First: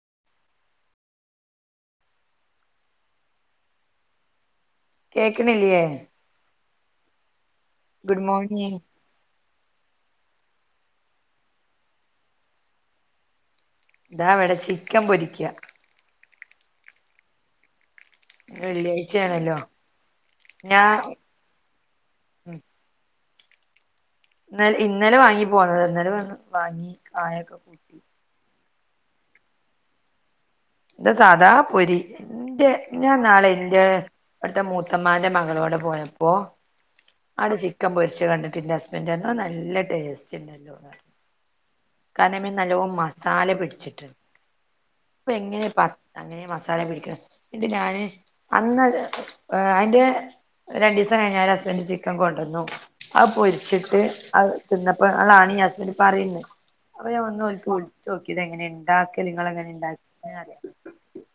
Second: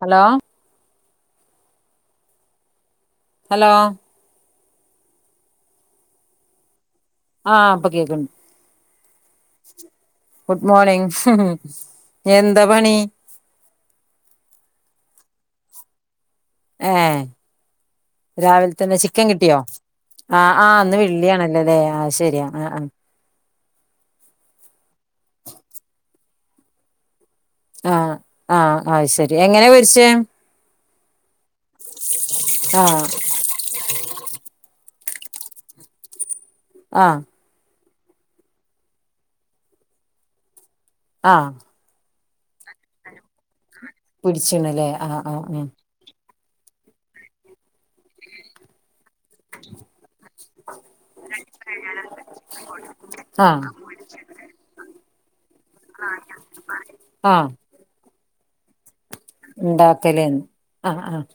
Hello hello കേക്ണില്ല്യേ? ആഹ് പ്പ ഗുഡ് കേക്ണ്ട്. Morning good morning. എന്താ പണി? ദാ വടെ ചിക്കൻ പൊരിക്ക്യ. ഏഹ്. രാവിൽ തന്നെ ചിക്കൻ വെള്ളിയാഴ്ചയാണല്ലോ കിട്ടിയോ? ആഹ് ആഹ് ഞാൻ ന്ന് വെള്ളിയാണല്ലൊ ല്ലേ ആഹ് ശരിയാ. ആഹ് ആഹ്. ഇന്നൽ ഇന്നലെ വാങ്ങി പോന്നതാ ന്നലെ വന്ന് വാങ്ങി കായൊക്ക ആഹ് ആഹ് അഹ്ശരി. എങ്ങനെ പൊരിച്ചേ? ഇത് സാദാ പൊരി. ഇന്റെ ആഹ് ഞാൻന്നാള് ഇന്റെ അട്ത്തെ മൂത്തമ്മാന്റെ മകളോടെ പോയപ്പോ ആഹ് അടെ ചിക്കൻ പൊര്ച്ചത് കണ്ടിട്ട് ഇന്റെ ഹസ്ബന്റർഞ്ഞു അത് നല്ല ടേസ്റ്റ് ണ്ടല്ലോ ന്നർഞ്ഞ്. ആഹ് കാരണം അയ്മേ നല്ലോം മസാല പിടിച്ചിട്ട്ണ്ട്. പിടിച്ച്ണ്ല്ലേ ആഹ് അപ്പ ആഹ് ആഹ് എങ്ങനേ പ്പാ അങ്ങനേ മസാല പിടിക്ണ്, ന്നിട്ട് ഞാന് അന്നത് ഏഹ് അയിന്റെ, രണ്ടീസം കഴിഞാരെ ഹസ്ബൻഡ് ചിക്കൻ കൊണ്ടന്നു. അത് ആഹ് പൊരിച്ചിട്ട് അത് തിന്നപ്പൊ ളാണ് ഈ ഹസ്ബൻഡ് പറയുന്നത്, അപ്പം ഞാൻ ആഹ് ഒന്നോല്ക്ക് വിൾച്ചു നോക്കി. ഇതെങ്ങനെ ഇണ്ടാക്കല് ഇങ്ങള് എങ്ങനെ ഇണ്ടാക്കീനെ ഇണ്ടാക്കലേന്ന് അറിയാന്. ആഹ് ആഹ്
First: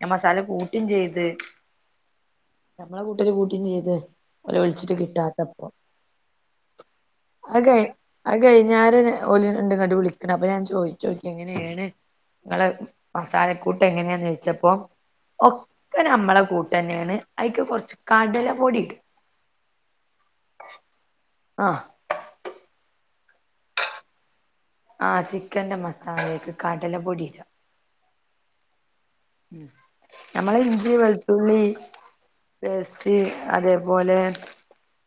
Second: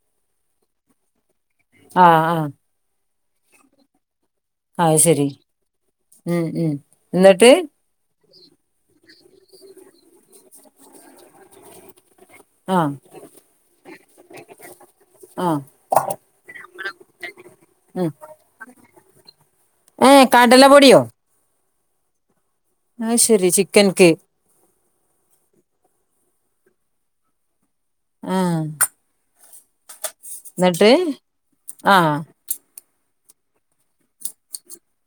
ഞാൻ മസാല കൂട്ടിം ചെയ്ത്. ആഹ് ആഹ്. നമ്മളെ കൂട്ടര് കൂട്ടു ചെയ്തത്, ഓള വിളിച്ചിട്ട് അത് ശരി കിട്ടാത്തപ്പോ ഉം ഉം എന്നിട്ട് അത്കഴ് അത് കഴിഞ്ഞര ഓലിണ്ട്ങ്‌ട്ട് വിളിക്കണ അപ്പൊ ഞാൻ ചോയ്ച്ചോക്കി എങ്ങനെയാണ്, നിങ്ങളെ ആഹ് മസാലക്കൂട്ട് എങ്ങനെയാന്ന് ചോദിച്ചപ്പോ, ആഹ് ഒക്കെ നമ്മളെ കൂട്ട തന്നെയാണ് അയ്ക്ക് കൊറച്ച് ഉം കടല പൊടി ഇടും, ഏഹ് കടല പൊടിയോ? ആഹ്, ആഹ് ശെരി ചിക്കൻ കേ ആഹ് ചിക്കന്റെ മസാലേക്ക് കടല പൊടിയിടും ആഹ്,. നമ്മള് എന്നിട്ട് ഇഞ്ചി, വെളുത്തുള്ളി, ആഹ് പേസ്റ്റ് അതേപോലെ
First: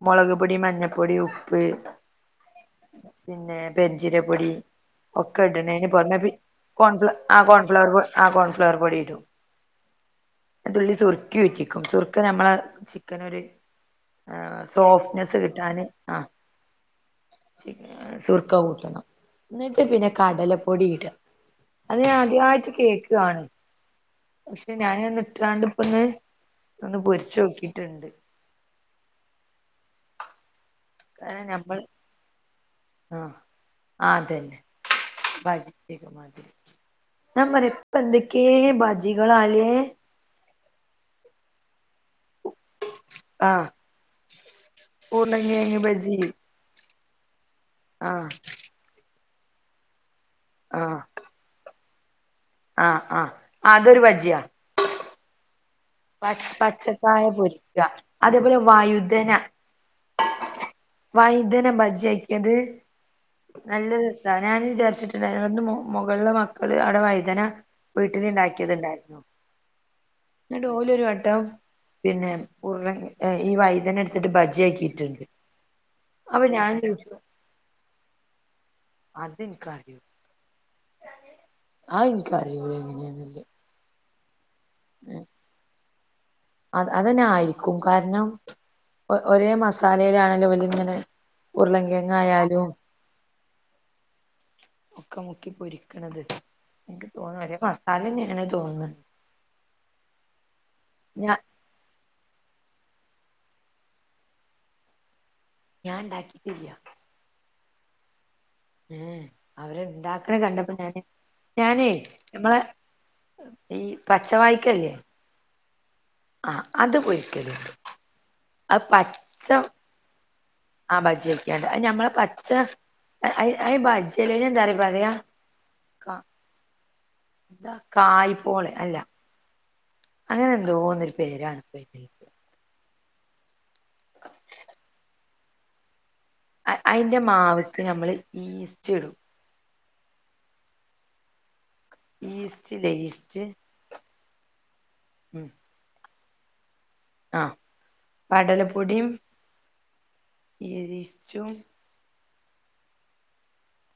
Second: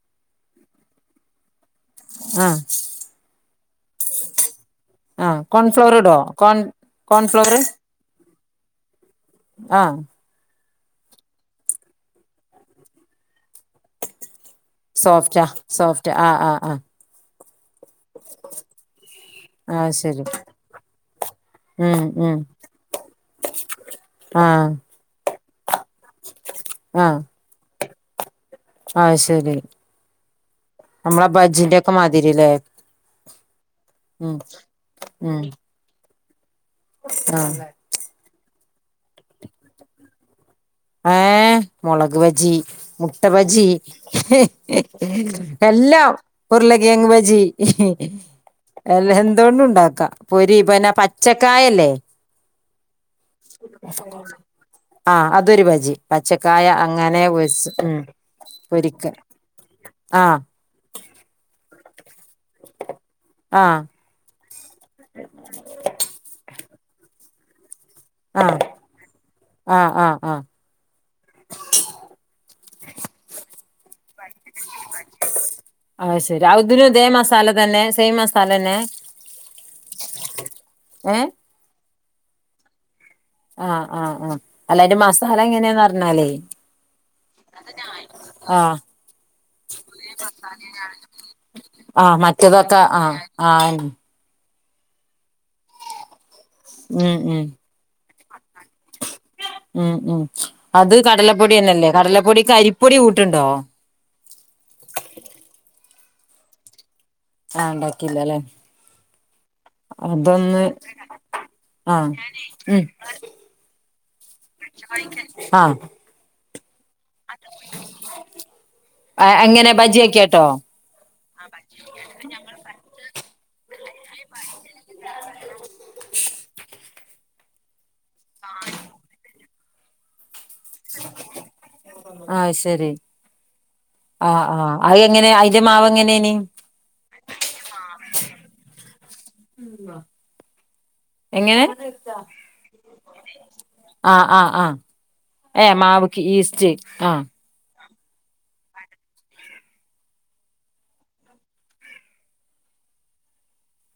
മുളക്, പൊടി മഞ്ഞപ്പൊടി, ഉപ്പ്, ആഹ്, പിന്നെ പെരുംഞ്ചീര പൊടി ആഹ് ഒക്കെ ഇടണന് കോൺഫ്ലോർ ഇടോ പുറമെ കോൺ കോൺഫ്ല ആ കോൺഫ്ലോർ കോൺഫ്ലവർ, പൊടി ആഹ് കോൺ ഫ്ലവർ പൊടിടും ആഹ്, തുള്ളി സുറുക്കെ ഉറ്റിക്കും സുറുക്ക നമ്മള ചിക്കനൊരു, സോഫ്റ്റാ സോഫ്റ്റ്നെസ്സ് കിട്ടാന് സോഫ്റ്റ് ആഹ്, ആഹ് സുർക്ക കൂട്ടണം എന്നിട്ട് ആഹ് പിന്നെ ശരി കടലപ്പൊടി ഇട, അത് ഉം ഞാൻ ഉം ആദ്യായിട്ട് കേക്കാണ് ആഹ് പക്ഷെ ഞാനന്ന് ണ്ടിപ്പന്ന് ഒന്ന് ആഹ് പൊരിച്ചു നോക്കിട്ടുണ്ട്, ആഹ് ശെരി നമ്മളെ ബജിന്റെ ഒക്കെ മാതിരില്ലേ, ആഹ് ഉം അതന്നെ ഉം ബജിന്റെക്കെ മാതിരി, ആഹ് നമ്മളിപ്പ പ്പന്തക്കെ ബജികളാലേ? ഏഹ് മുളക് ബജി, മുട്ട ആ ബജി ഉരുളൻ കിഴങ്ങ് എല്ലാം ബജി ഉരുള കേഴങ്ങ് ബജി, ആ എല്ല എന്തോണ്ടും ണ്ടാക്ക പൊരിപ്പി ന്നെ പച്ചക്കായല്ലേ, ആഹ് ആഹ് അതൊരു ബജ്ജിയാ, ആഹ് അതൊര് ബജി, പച്ചക്കായ പച്ചക്കായ അങ്ങനെ വൊർച് പൊരിക്ക ഉ അതേപോലെ പൊരിക്ക, ആഹ്, വൈതനം ബജിയാക്കിയത് ആഹ് നല്ലൊരു, അത ഞാൻ വിചാരിച്ചിട്ടുണ്ട്ന്ന് മുകളില് മക്കള് അവിടെ വഴുതന വീട്ടിൽ ആഹ് ഉണ്ടാക്കിയത്ണ്ടായിരുന്നു, ആഹ് ആഹ് ആഹ്, ന്ന്ട്ടോല് ഒരു വട്ടം പിന്നെ ഉരുള ഈ വൈദ്യന ട്ട്ട്ട് ബജി ആക്കിട്ട്ണ്ട്, അത് ശെരി അതിന് തേ മസാല തന്നെ സെയിം മസാല തന്നെ, അതെനിക്കറിയൂ ഏഹ്? അത് എൻകറിയൂല എങ്ങനാന്ന്ള്ളെ, ആഹ് ആഹ് ആഹ്, അല്ല അയ്‌ന്റെ മസാല എങ്ങനാന്നർഞ്ഞാലേ, അത് അതന്നെ ആയിരിക്കും, കാരണം, ആഹ് ഒ ഒരേ മസാലേലാണല്ലോ ഓല്ങ്ങനെ ഉരുളങ്കെങ്ങ മറ്റേതൊക്ക ആഹ്, ആയ് മുക്കി മുക്കി പൊരിക്കണത് എൻക്ക് ഉം തോന്നു ഉം ഒരേ മസാലന്നേണ് തോന്ന്ണ് ഉം ഉം അത് കടലപ്പൊടിന്നല്ലേ കടലപ്പൊടിക്ക് അരിപ്പൊടി കൂട്ടുണ്ടോ ഞാൻ ണ്ടാക്കിട്ടില്ല ആ ണ്ടാക്കിയില്ല ലേ ഏഎ അവര് ണ്ടാക്ക്ണ് കണ്ടപ്പോ ഞാന് ഞാനേ ആഹ് ഞമ്മളെ ഈ പച്ചവായ് പച്ച വായ്ക്ക ല്ല്യേ ആ ആഹ് അത് പൊരിക്കല്ണ്ട് ആ പച്ച എങ്ങനെ ബജിയാക്കിയാട്ടോ ആ ബജ്ജിയൊക്കെയണ്ട് അ ഞമ്മള പച്ച അ ബജ്ജിയലെ എന്താറ പറയാ കാ എന്താ കായ് പോളെ അല്ല അങ്ങനെ എന്തോന്നൊരു പേരാണ്പ്പെയ്ന് അഹ് ശരി ആ ആ അഹെങ്ങനെ അയ്ന്റെ മാവെങ്ങനെണ് അ അയ്ന്റെ മാവ്ക്ക് ഞമ്മള് ഈസ്റ്റ്ടും എങ്ങനെ ഈസ്റ്റ് ലേ ഈസ്റ്റ് ആഹ് ആഹ് ആഹ് ഉം ഏഹ് മാവ്ക്ക് ഈസ്റ്റെയ് ആഹ് ആ കടലപ്പൊടിം ഈസ്‌റ്റും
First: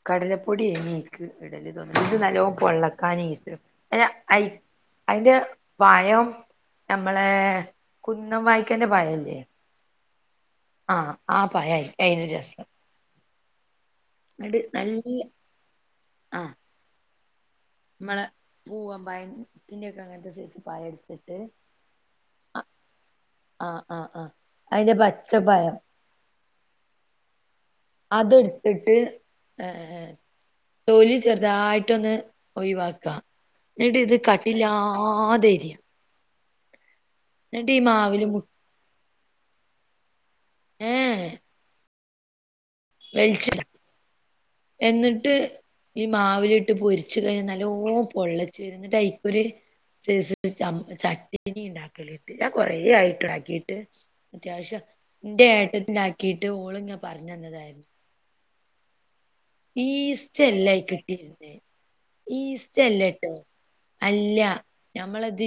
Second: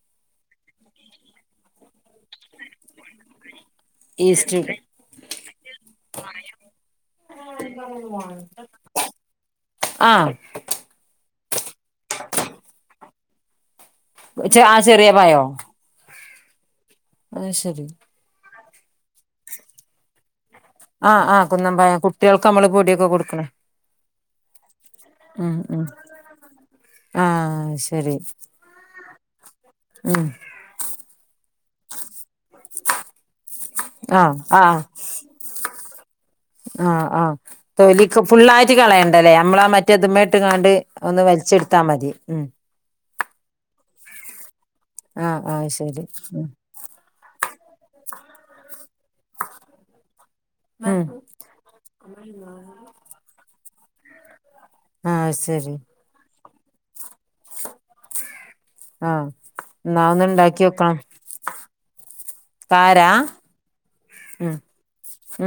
കടലപ്പൊടി എയ്നി അയ്ക്ക് ഇടല് തോന്ന്ണ് ഇത് നല്ലോം പൊള്ളക്കാന് ഈസ്‌റ്റ്ടും ന്റെ അയ് ഈസ്റ്റ് ഐന്റെ പഴം നമ്മളെ കുന്നം വായിക്കന്റെ പഴല്ലേ ആഹ് ആഹ് ആപഴയ് അയിന് രസം ന്ന്ട്ട് ആഹ് ചെറിയ നല്ല പഴോ ആ അത് ശരി മ്മളെ പൂവമ്പഴത്തിന്റെക്കെ അങ്ങൻത്തെ സെയ്സ്‌ ആ ആ കുന്നം പയം കുട്ടിൾക്ക് മ്മള് പൊടിക്കെ കൊടുക്കണേ ആഹ് ആഹ് അയ്ന്റെ പച്ച ഉം പയം ഉം ആഹ് അയ് ശെരി അത്ട് ത്തിട്ട് എ എ ഏ ഉം തൊലി ചെറുതായ്ട്ടൊന്ന് ഒഴിവാക്ക ന്നിട്ട് ത് ആഹ് കട്ടില്ലാ ആഹ് ല്ലാതെ എരിയ ആഹ് ആഹ് തൊലിക്ക് മാവില് മു ഫുള്ളായിട്ട് കളയണ്ടല്ലേ നമ്മളാ മറ്റേത് മ്മേ ട്ട്ങ്ങാണ്ട് ഒന്ന് വൽച്ചെട്ത്താ മതി ഉം വെൽച്ച്ട്ട്ടാ എന്നിട്ട് ആഹ് ആഹ് ഈ ശരി മാവിലിട്ട് പൊരിച്ച് കഴിഞ് നല്ലോം പൊള്ളച്ച് വരും ന്നിട്ട്അയ് ഒരു സെയ്‌സ് ചമ്മ് ഉം ചട്ടീനി ണ്ടാക്കല്ണ്ട് ഞാൻ കൊറെ ആയിട്ട്ണ്ടാക്കിട്ട് ട്ട് അത്യാവശ്യം ആഹ് ന്റെ ശരി ഏട്ടത്തിണ്ടാക്കിട്ട് ഓള് ങ്ങ പറർഞ്ഞന്നതായിരുന്നു ആഹ് എന്നാ ഒന്ന് ഇണ്ടാക്കി ഈസ്റ്റല്ല വെക്കണം അയ്ക്ക്ട്ടിര്ന്ന് കാരാ ഈസ്റ്റല്ലട്ടോ അല്ല ഉം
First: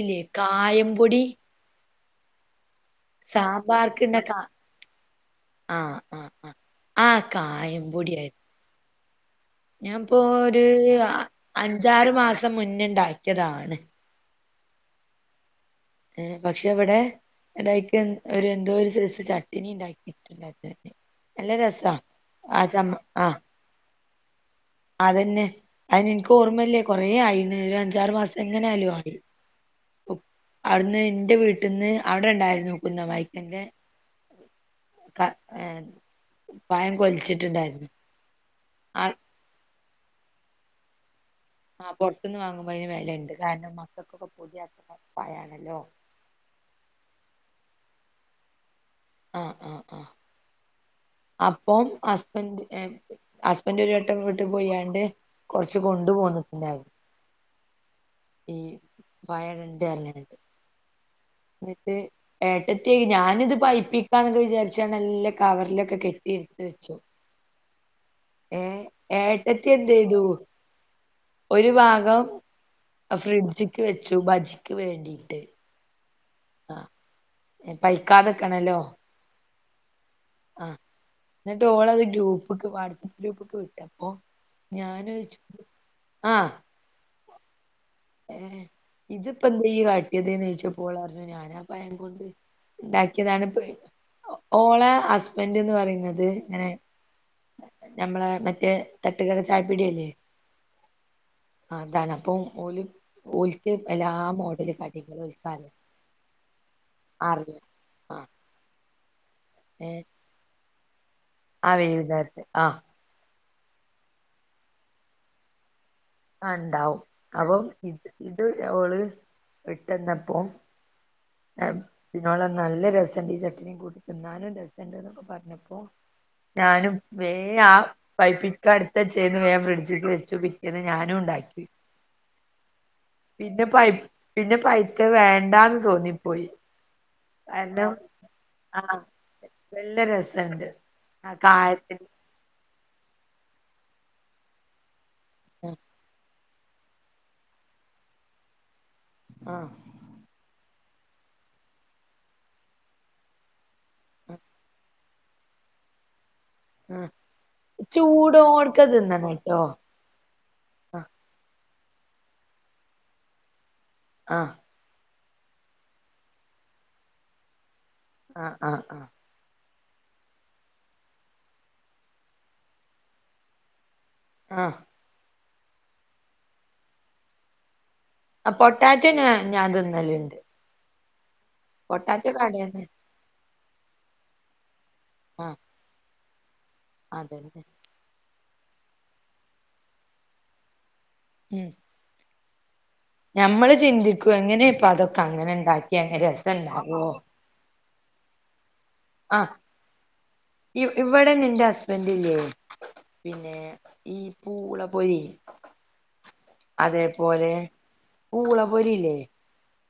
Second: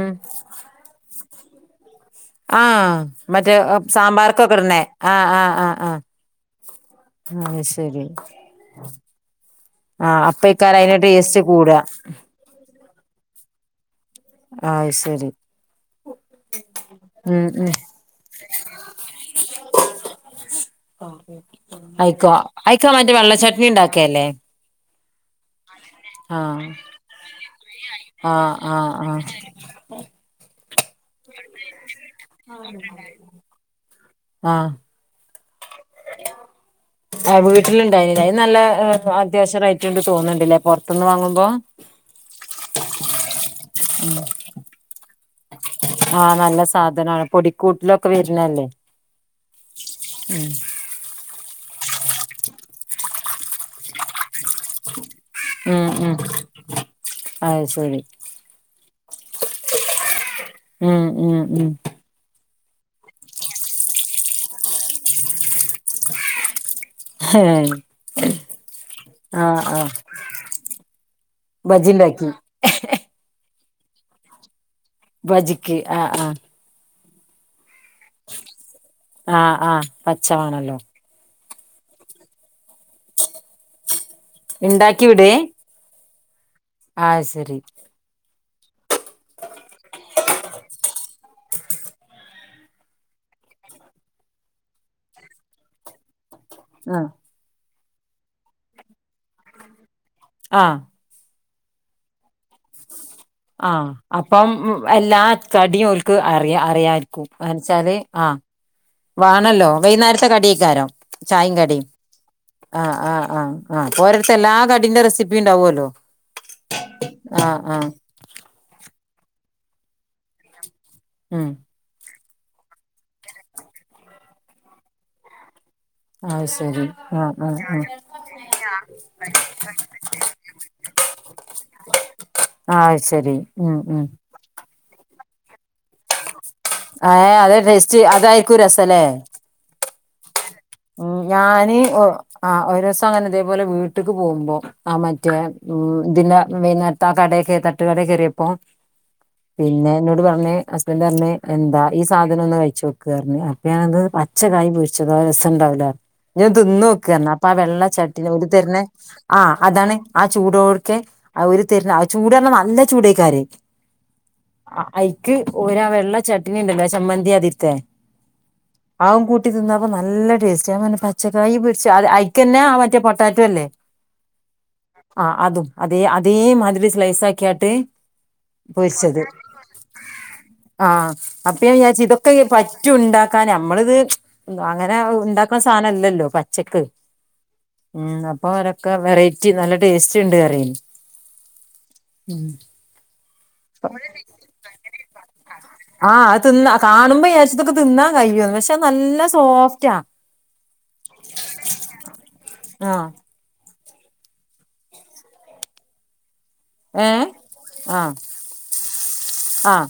ഉം കായംപൊടി ആ മറ്റേ സാമ്പാർക്ക് ഇട്ണ കാ സാമ്പാർക്കൊക്കട്ണെ ആഹ് ആഹ് ആഹ് ആഹ് ആഹ് അഹ് കായം ശരി പൊടിയായിരുന്നു ഞാൻപ്പോ ആഹ് അപ്പയ്ക്കാര അയ്ന് ടേസ്റ്റ് കൂട മുന്നെണ്ടാക്കിയതാണ് ആഹ് ശരി പക്ഷെ വിടെ ഉം ഉം അയ്യ്ക്ക് എ ഒരു എന്തോ ഒരു സെയ്‌സ് ചട്ടിനി ണ്ടാക്കിട്ട്ണ്ടാര്ന്നു അയ്ക്കോ അയ്ക്ക ചമ്മ മറ്റേ വെള്ള ആഹ് ചാട്ട് ചട്നി ണ്ടാക്കിയല്ലേ അതന്നെ അതിന് എനിക്ക് ആഹ് ഓർമ്മല്ലേ കൊറെ ആയിന് ഒരു അഞ്ചാറ് മാസം ആഹ് എങ്ങനെയാലും ആഹ് ആയി ആഹ് അവിടുന്ന് എന്റെ വീട്ടിൽന്ന് അവിടെ ഉണ്ടായിരുന്നു കുന്ന വൈക്കൻ്റെ ആഹ് ക ഏ പഴം ആഹ് കൊലിച്ചിട്ടുണ്ടായിരുന്നു വീട്ടിലുണ്ടായിനിലെ അത് നല്ല ആ അത്യാവശ്യം റേറ്റ് തോന്നുന്നുണ്ടില്ലേ പുറത്തുന്ന് വാങ്ങുമ്പോ ആ പൊറത്ത്നിന്ന് വാങ്ങുമ്പോൾ അതിന് വിലയുണ്ട് കാരണം മക്കൾക്കൊക്കെ പൊടി ആകുന്ന പഴണല്ലോ ആഹ് നല്ല സാധനമാണ് പൊടിക്കൂട്ടിലൊക്കെ വരണല്ലേ ആഹ് ആഹ് ആഹ് ഉ അപ്പം ഹസ്ബൻ്റ് ഹസ്ബൻ്റ് ഒരു വട്ടം വിട്ട് പോയാണ്ട് കൊറച്ച് കൊണ്ടു പോന്ന പിന്നായി സരി ഈ പഴ ഇടണ്ട് അങ്ങനെ ഉം ഉം ഉം ന്ന് ട്ട് ഏട്ടത്തിക്ക് ഞാനിത് പൈപ്പിക്കാ എന്നൊക്കെ വിചാരിച്ചാണ് നല്ല കവറിലൊക്കെ കെട്ടി എടുത്ത് വച്ചു ഏഹ് ഏ ഏട്ടത്തി എന്ത് ചെയ്തു ഒരു ഭാഗം ബജിണ്ടാക്കി ഫ്രിഡ്ജിക്ക് വെച്ചു ബജിക്ക് വേണ്ടി ഭജിക്ക് ആ ആഹ് ആ പൈക്കാതക്കണല്ലോ ആഹ് ആഹ് പച്ചവാണല്ലോ ആഹ് എന്നിട്ട് ഓളത് ഗ്രൂപ്പ് വാട്സആപ്പ് ഗ്രൂപ്പ് വിട്ട അപ്പൊ ഞാൻ ഇണ്ടാക്കി വിടേ ആ ആഹ് ശരി ഏ ഇതിപ്പോ എന്താ ഈ കാട്ടിയത് ന്ന് ചോദിച്ചപ്പോൾ ഓൾ പറഞ്ഞ് ഞാനാ പഴ ഉണ്ടാക്കിയതാണ് ഓള ഹസ്ബൻ്റ് എന്ന് പറയുന്നത് അങ്ങനെ ആഹ് ഞമ്മളെ മറ്റേ തട്ടുകടെ ചായപിടിയല്ലേ ആ അതാണ് അപ്പം ഓൽ ആ അപ്പം എല്ലാ കടികളും ഓൽക്കറിയാ കടിയും ഓൽക്ക് അറിയ അറിയാരിക്കൂ ന്ന് അറിയാം വെച്ചാല് ആ ആഹ് വാണല്ലോ ഏ വൈകുന്നേരത്തെ കടിയക്കാരം ചായയും ആ കടിയും വൈകുന്നേരത്ത് ആ ആ ആഹ് ആ ഒരേട്ത്ത് എല്ലാ കടിന്റെറെസിപ്പി ഉണ്ടാവുമല്ലോ ആ ഉണ്ടാവും അപ്പം ഇത് ഇത് അവൾ വിട്ടന്നപ്പോം ഉം പിന്നോള നല്ല രസുണ്ട് ഈ ചട്ടിനിയും കൂട്ടി തിന്നാനും രസംണ്ട് എന്നൊക്കെ പറഞ്ഞപോ അഹ് ശരി ഞാനും വേ ആഹ് ആഹ് ആ പൈപ്പിക്ക എടുത്തു വെച്ച് ഫ്രിഡ്ജിട്ട് വെച്ചു പിറ്റേന്ന് ഞാനും ഉണ്ടാക്കി ആഹ് ശരി പിന്നെ ഉം പൈ പിന്നെ പൈത്ത വേണ്ടാ ഏ അതെ ടേസ്റ്റ് അതായിക്കൂ ആ രസല്ലേ നല്ല രസം ഉം ഞാന് ഒ ആ ഒരു ദിവസം അങ്ങനെ ഇതേപോലെ വീട്ടക്ക് പോകുമ്പോ ആ മറ്റേ ആഹ് ഇതിന്റെ വെയ്ന്ന ആ കടെകേ തട്ടുകട കേറിയപ്പോ ആഹ് പിന്നെ എന്നോട് പറഞ്ഞ് ഹസ്ബൻഡറ് പറഞ് എന്താ ഈ സാധനം ഒന്ന് കഴിച്ച് നോക്ക് പറഞ് അപ്പ ഞാൻ അത് ആഹ് പച്ചക്കായി പൊരിച്ചു ച്ചക്കായി രസുണ്ടാവുലെ? ഞാൻ തിന്ന് ആഹ് നോക്ക്ന്ന് അറഞ് അപ്പൊ ആ വെള്ള ചട്ടിന് ഓരു തെര്നെ ചൂടോട്ക്കെ തിന്നണം ആഹ് ട്ടോ അതാണ് ആ ചൂടോട്ക്കെ ആഹ് ആ ഒരു തെര്ന ആ ചൂട് അറഞ്ഞാ നല്ല ചൂടൊക്കാരെ ആഹ്. അ ഐക്ക് ഓരാ വെള്ള ചട്നി ഉണ്ടല്ലോ ചമ്മന്തി അതിര്ത്തെ ആഹ് ആഹ് ആ ആഹ് ഉം കൂട് ട്ടി തിന്നപ്പ നല്ല ടേസ്റ്റ് ഞാൻ പറഞ് പച്ചക്കായി പിടച്ച് അ ഐക്കന്നെ ആ മറ്റേ പൊട്ടാറ്റോ അല്ലേ ആഹ്. ആഹ് അതും അതേ അതേ മാതിരി സ്ലൈസ് ആക്കിയാട്ട് ആഹ് പൊട്ടാറ്റോന ഞാൻ തിന്നലുണ്ട്. ആഹ് അപ്പ ഞാൻ വിചാരിച്ചു ഇതൊക്കെ കടേന്ന് പറ്റും ഇണ്ടാക്കാൻ നമ്മളിത് അങ്ങനെ ആഹ് ഉണ്ടാക്കുന്ന സ സാനല്ലല്ലോ പച്ചക്ക്. അതന്നെ. ഉം അപ്പൊ അവരൊക്കെ വെറൈറ്റി നല്ല ടേസ്റ്റ്ണ്ട് അറെയെനി ഉം. ഉം. ഞമ്മള് ചിന്തിക്കും എങ്ങനെപ്പ അതൊക്കെ അങ്ങനെ ഇണ്ട ആഹ് അ തിന്ന കാണുമ്പോ വിയാര്ച്ചും ഇതൊക്കെ തിന്നാൻ കഴിയൊന്ന് പക്ഷെ നല്ല ആ സോഫ്റ്റാ ഇ ഇവിടെ നിന്റെ ഹസ്ബൻഡില്ലേ? ആ പിന്നെ ഈ പൂള പൊരി അതേ ഏ പോലെ പൂള പൊരിയില്ലേ? ആഹ്.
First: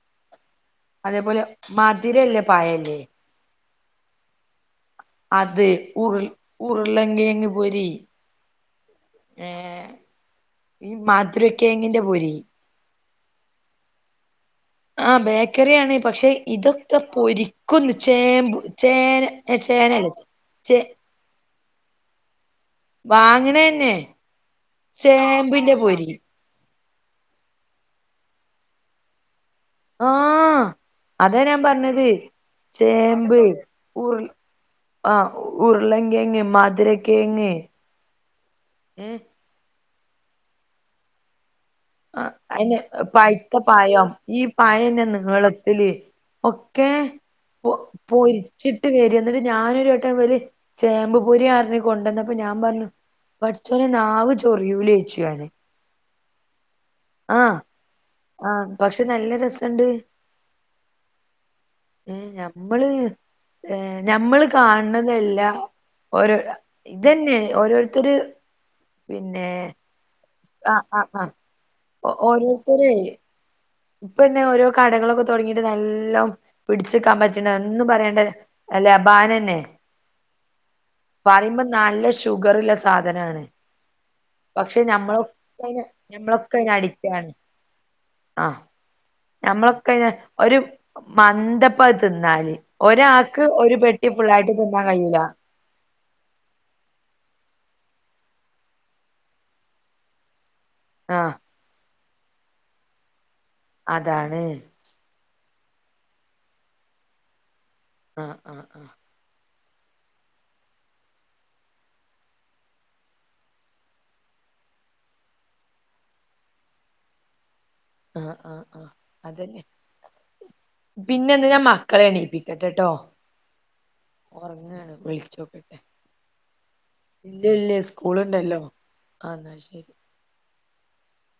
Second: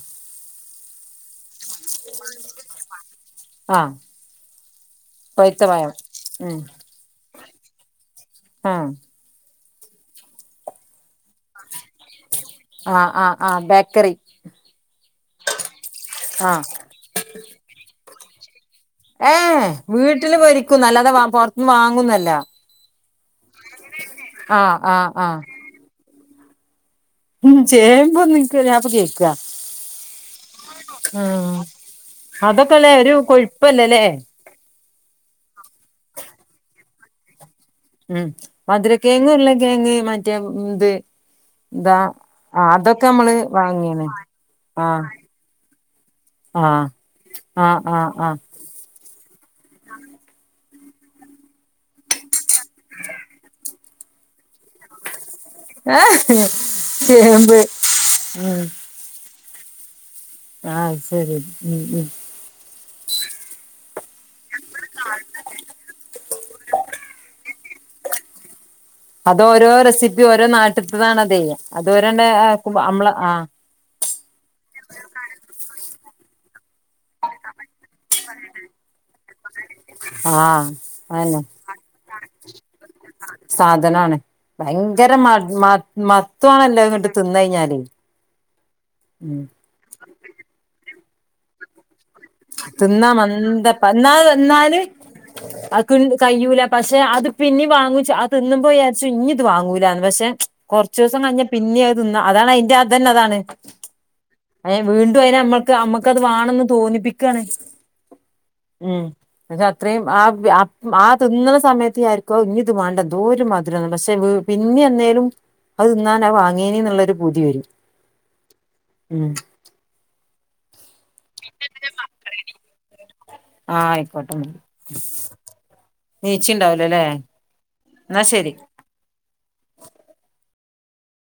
അതേ പോലെ മധുരല്ലേ പഴയില്ലേ? ആഹ്. അത് ഉർൾ ഉരുളെങ്കെങ്ങ് പൊരി ആഹ്. ഏഹ് ഈ മധരക്കേങ്ങിന്റെ പൊരി. ആഹ് ആഹ് ആഹ് ബേക്കറി. ആഹ് ബേക്കറി ആണ് പക്ഷെ ആഹ് ഇതൊക്കെ പൊരിക്കുംന്ന് ചേമ്പ് ചേന ഏഹ് ചേനല്ല വീട്ടിൽ പൊരിക്കു ചേ അല്ലാതെ പൊറത്തന്ന് വാങ്ങുന്നല്ല. വാങ്ങ്ണെന്നെ ആഹ് ആഹ് ആഹ് ചേമ്പിന്റെ പൊരി. ഉം ചേമ്പോന്ന് ഇൻക്ക് ഞാനിപ്പോ കേക്ക. ആഹ് അതാ ഞാൻ പറഞ്ഞത് അതൊക്കെല്ലേ ഒരു ചേമ്പ് കൊഴുപ്പല്ലല്ലേ ഉർ ആഹ് ഉരുളങ്കെങ്ങ്, മധുരക്കെങ്ങ്. ഉം മധുരക്കേങ്ങ്, ഉരുളക്കെഴങ്ങ് മറ്റേ ഇത് എന്താ ആഹ് അയ്ന് അതൊക്കെ നമ്മള് പഴ്‌ത്ത വാങ്ങീണ് പയം ഈ പയന്നെ ആഹ് നീളത്തില് ആഹ് ഒക്കേ ആഹ് ആഹ്. ആഹ് പൊരിച്ചിട്ട് വെര ന്നിട്ട് ഞാനൊരു വട്ടം ഇവല് ചേമ്പ് പൊരിയ അറിഞ് കൊണ്ടുവന്നപ്പോ ഞാൻ പറഞ്ഞു പടച്ചോനെ നാവ് ചൊറിയൂലോയ്ച്ചു ഞാന്. ഏഹ് ഹ്. ആഹ് ആഹ് പക്ഷെ നല്ല രസിണ്ട്. ആഹ് ശരി മ് ഏഹ് ഞമ്മള് ഏ ഞമ്മൾ കാണ് ണതല്ല ഒരോ ഇതന്നെ ഓരോരുത്തര് പിന്നെ അതോരോ റെസിപ്പി ഓരോ ആഹ് ആഹ് നാട്ട്ത്തതാണ് ആഹ് അത്. അതോരന്നെ അയക്കുമ്പ ഓരോരുത്തരെ നമ്മള് ആഹ് ഇപ്പന്നെ ഓരോ കടകളൊക്കെ തുടങ്ങിയിട്ട് നല്ലോം പിടിച്ച്ക്കാൻ പറ്റ്ണ എന്നും പറ ല്ലെ, ലബാനെന്നെ ആഹ് അതന്നെ പറയുമ്പം നല്ല ഷുഗറ്ള്ള സാധനാണ്. സാധനാണ് പക്ഷെ ഭയങ്കര മ നമ്മളൊക്കെ മ അയിന് ഞമ്മളൊക്കെ അയിന് മത്വാണല്ലോ ഇങ്ങട്ട് അടിക്ടാണ് തിന്ന് കഴിഞ്ഞാല് ആഹ്. ഉം നമ്മളൊക്ക അയിന് ഒരു മന്ദപ്പ അത് തിന്നാല് തിന്നാ ഒരാൾക്ക് മന്ത ഒരു പെട്ടി ഫുള്ളായിട്ട് തിന്നാൻ കഴിയൂല. [unintelligible] കഴിയൂല പക്ഷെ അത് പിന്നെ വാങ്ങിച്ച് അത് തിന്നുമ്പോ വിചാരിച്ചു ഇനി ഇത് വാങ്ങൂലാന്ന് പക്ഷെ, കുറച്ചൂസം ആഹ് കഴിഞ്ഞ പിന്നെ അഹ് തിന്ന് അതാണ് അയ്ന്റെ അതന്നെ അതാണ്. അതാണ് വീണ്ടും അയിനെ നമ്മക്ക് നമ്മക്കത് വേണം എന്ന് തോന്നിപ്പിക്കാണ്. ആഹ് ആഹ് ആഹ് നിങ്ങക്ക് അത്രയും [unintelligible] ആ തിന്ന്ണ സമയത്ത് ഞാൻ വിചാരിക്കും ഇഞ്ഞ് ഇത് വേണ്ട എന്തോര് മധുരം പക്ഷെ വീ പിന്നെ എന്നേലും അത് തിന്നാൻ അഹ് വാങ്ങേനി എന്നുള്ളൊരു പൂതി വരും. ആഹ്, ആഹ്, ആഹ് ഉം അതന്നെ. പിന്നെ എന്ത്, ഞാൻ മക്കളെ എണീപ്പിക്കട്ടെട്ടോ, ആഹ്, അയിക്കോട്ടെ ഇന്നാ ച്ചോക്കട്ടെ, നീച്ച്ണ്ടാവിലലേ? ഇല്ല, ഇല്ല സ്കൂള്ണ്ടല്ലോ ആ ഇന്നാ ശരി.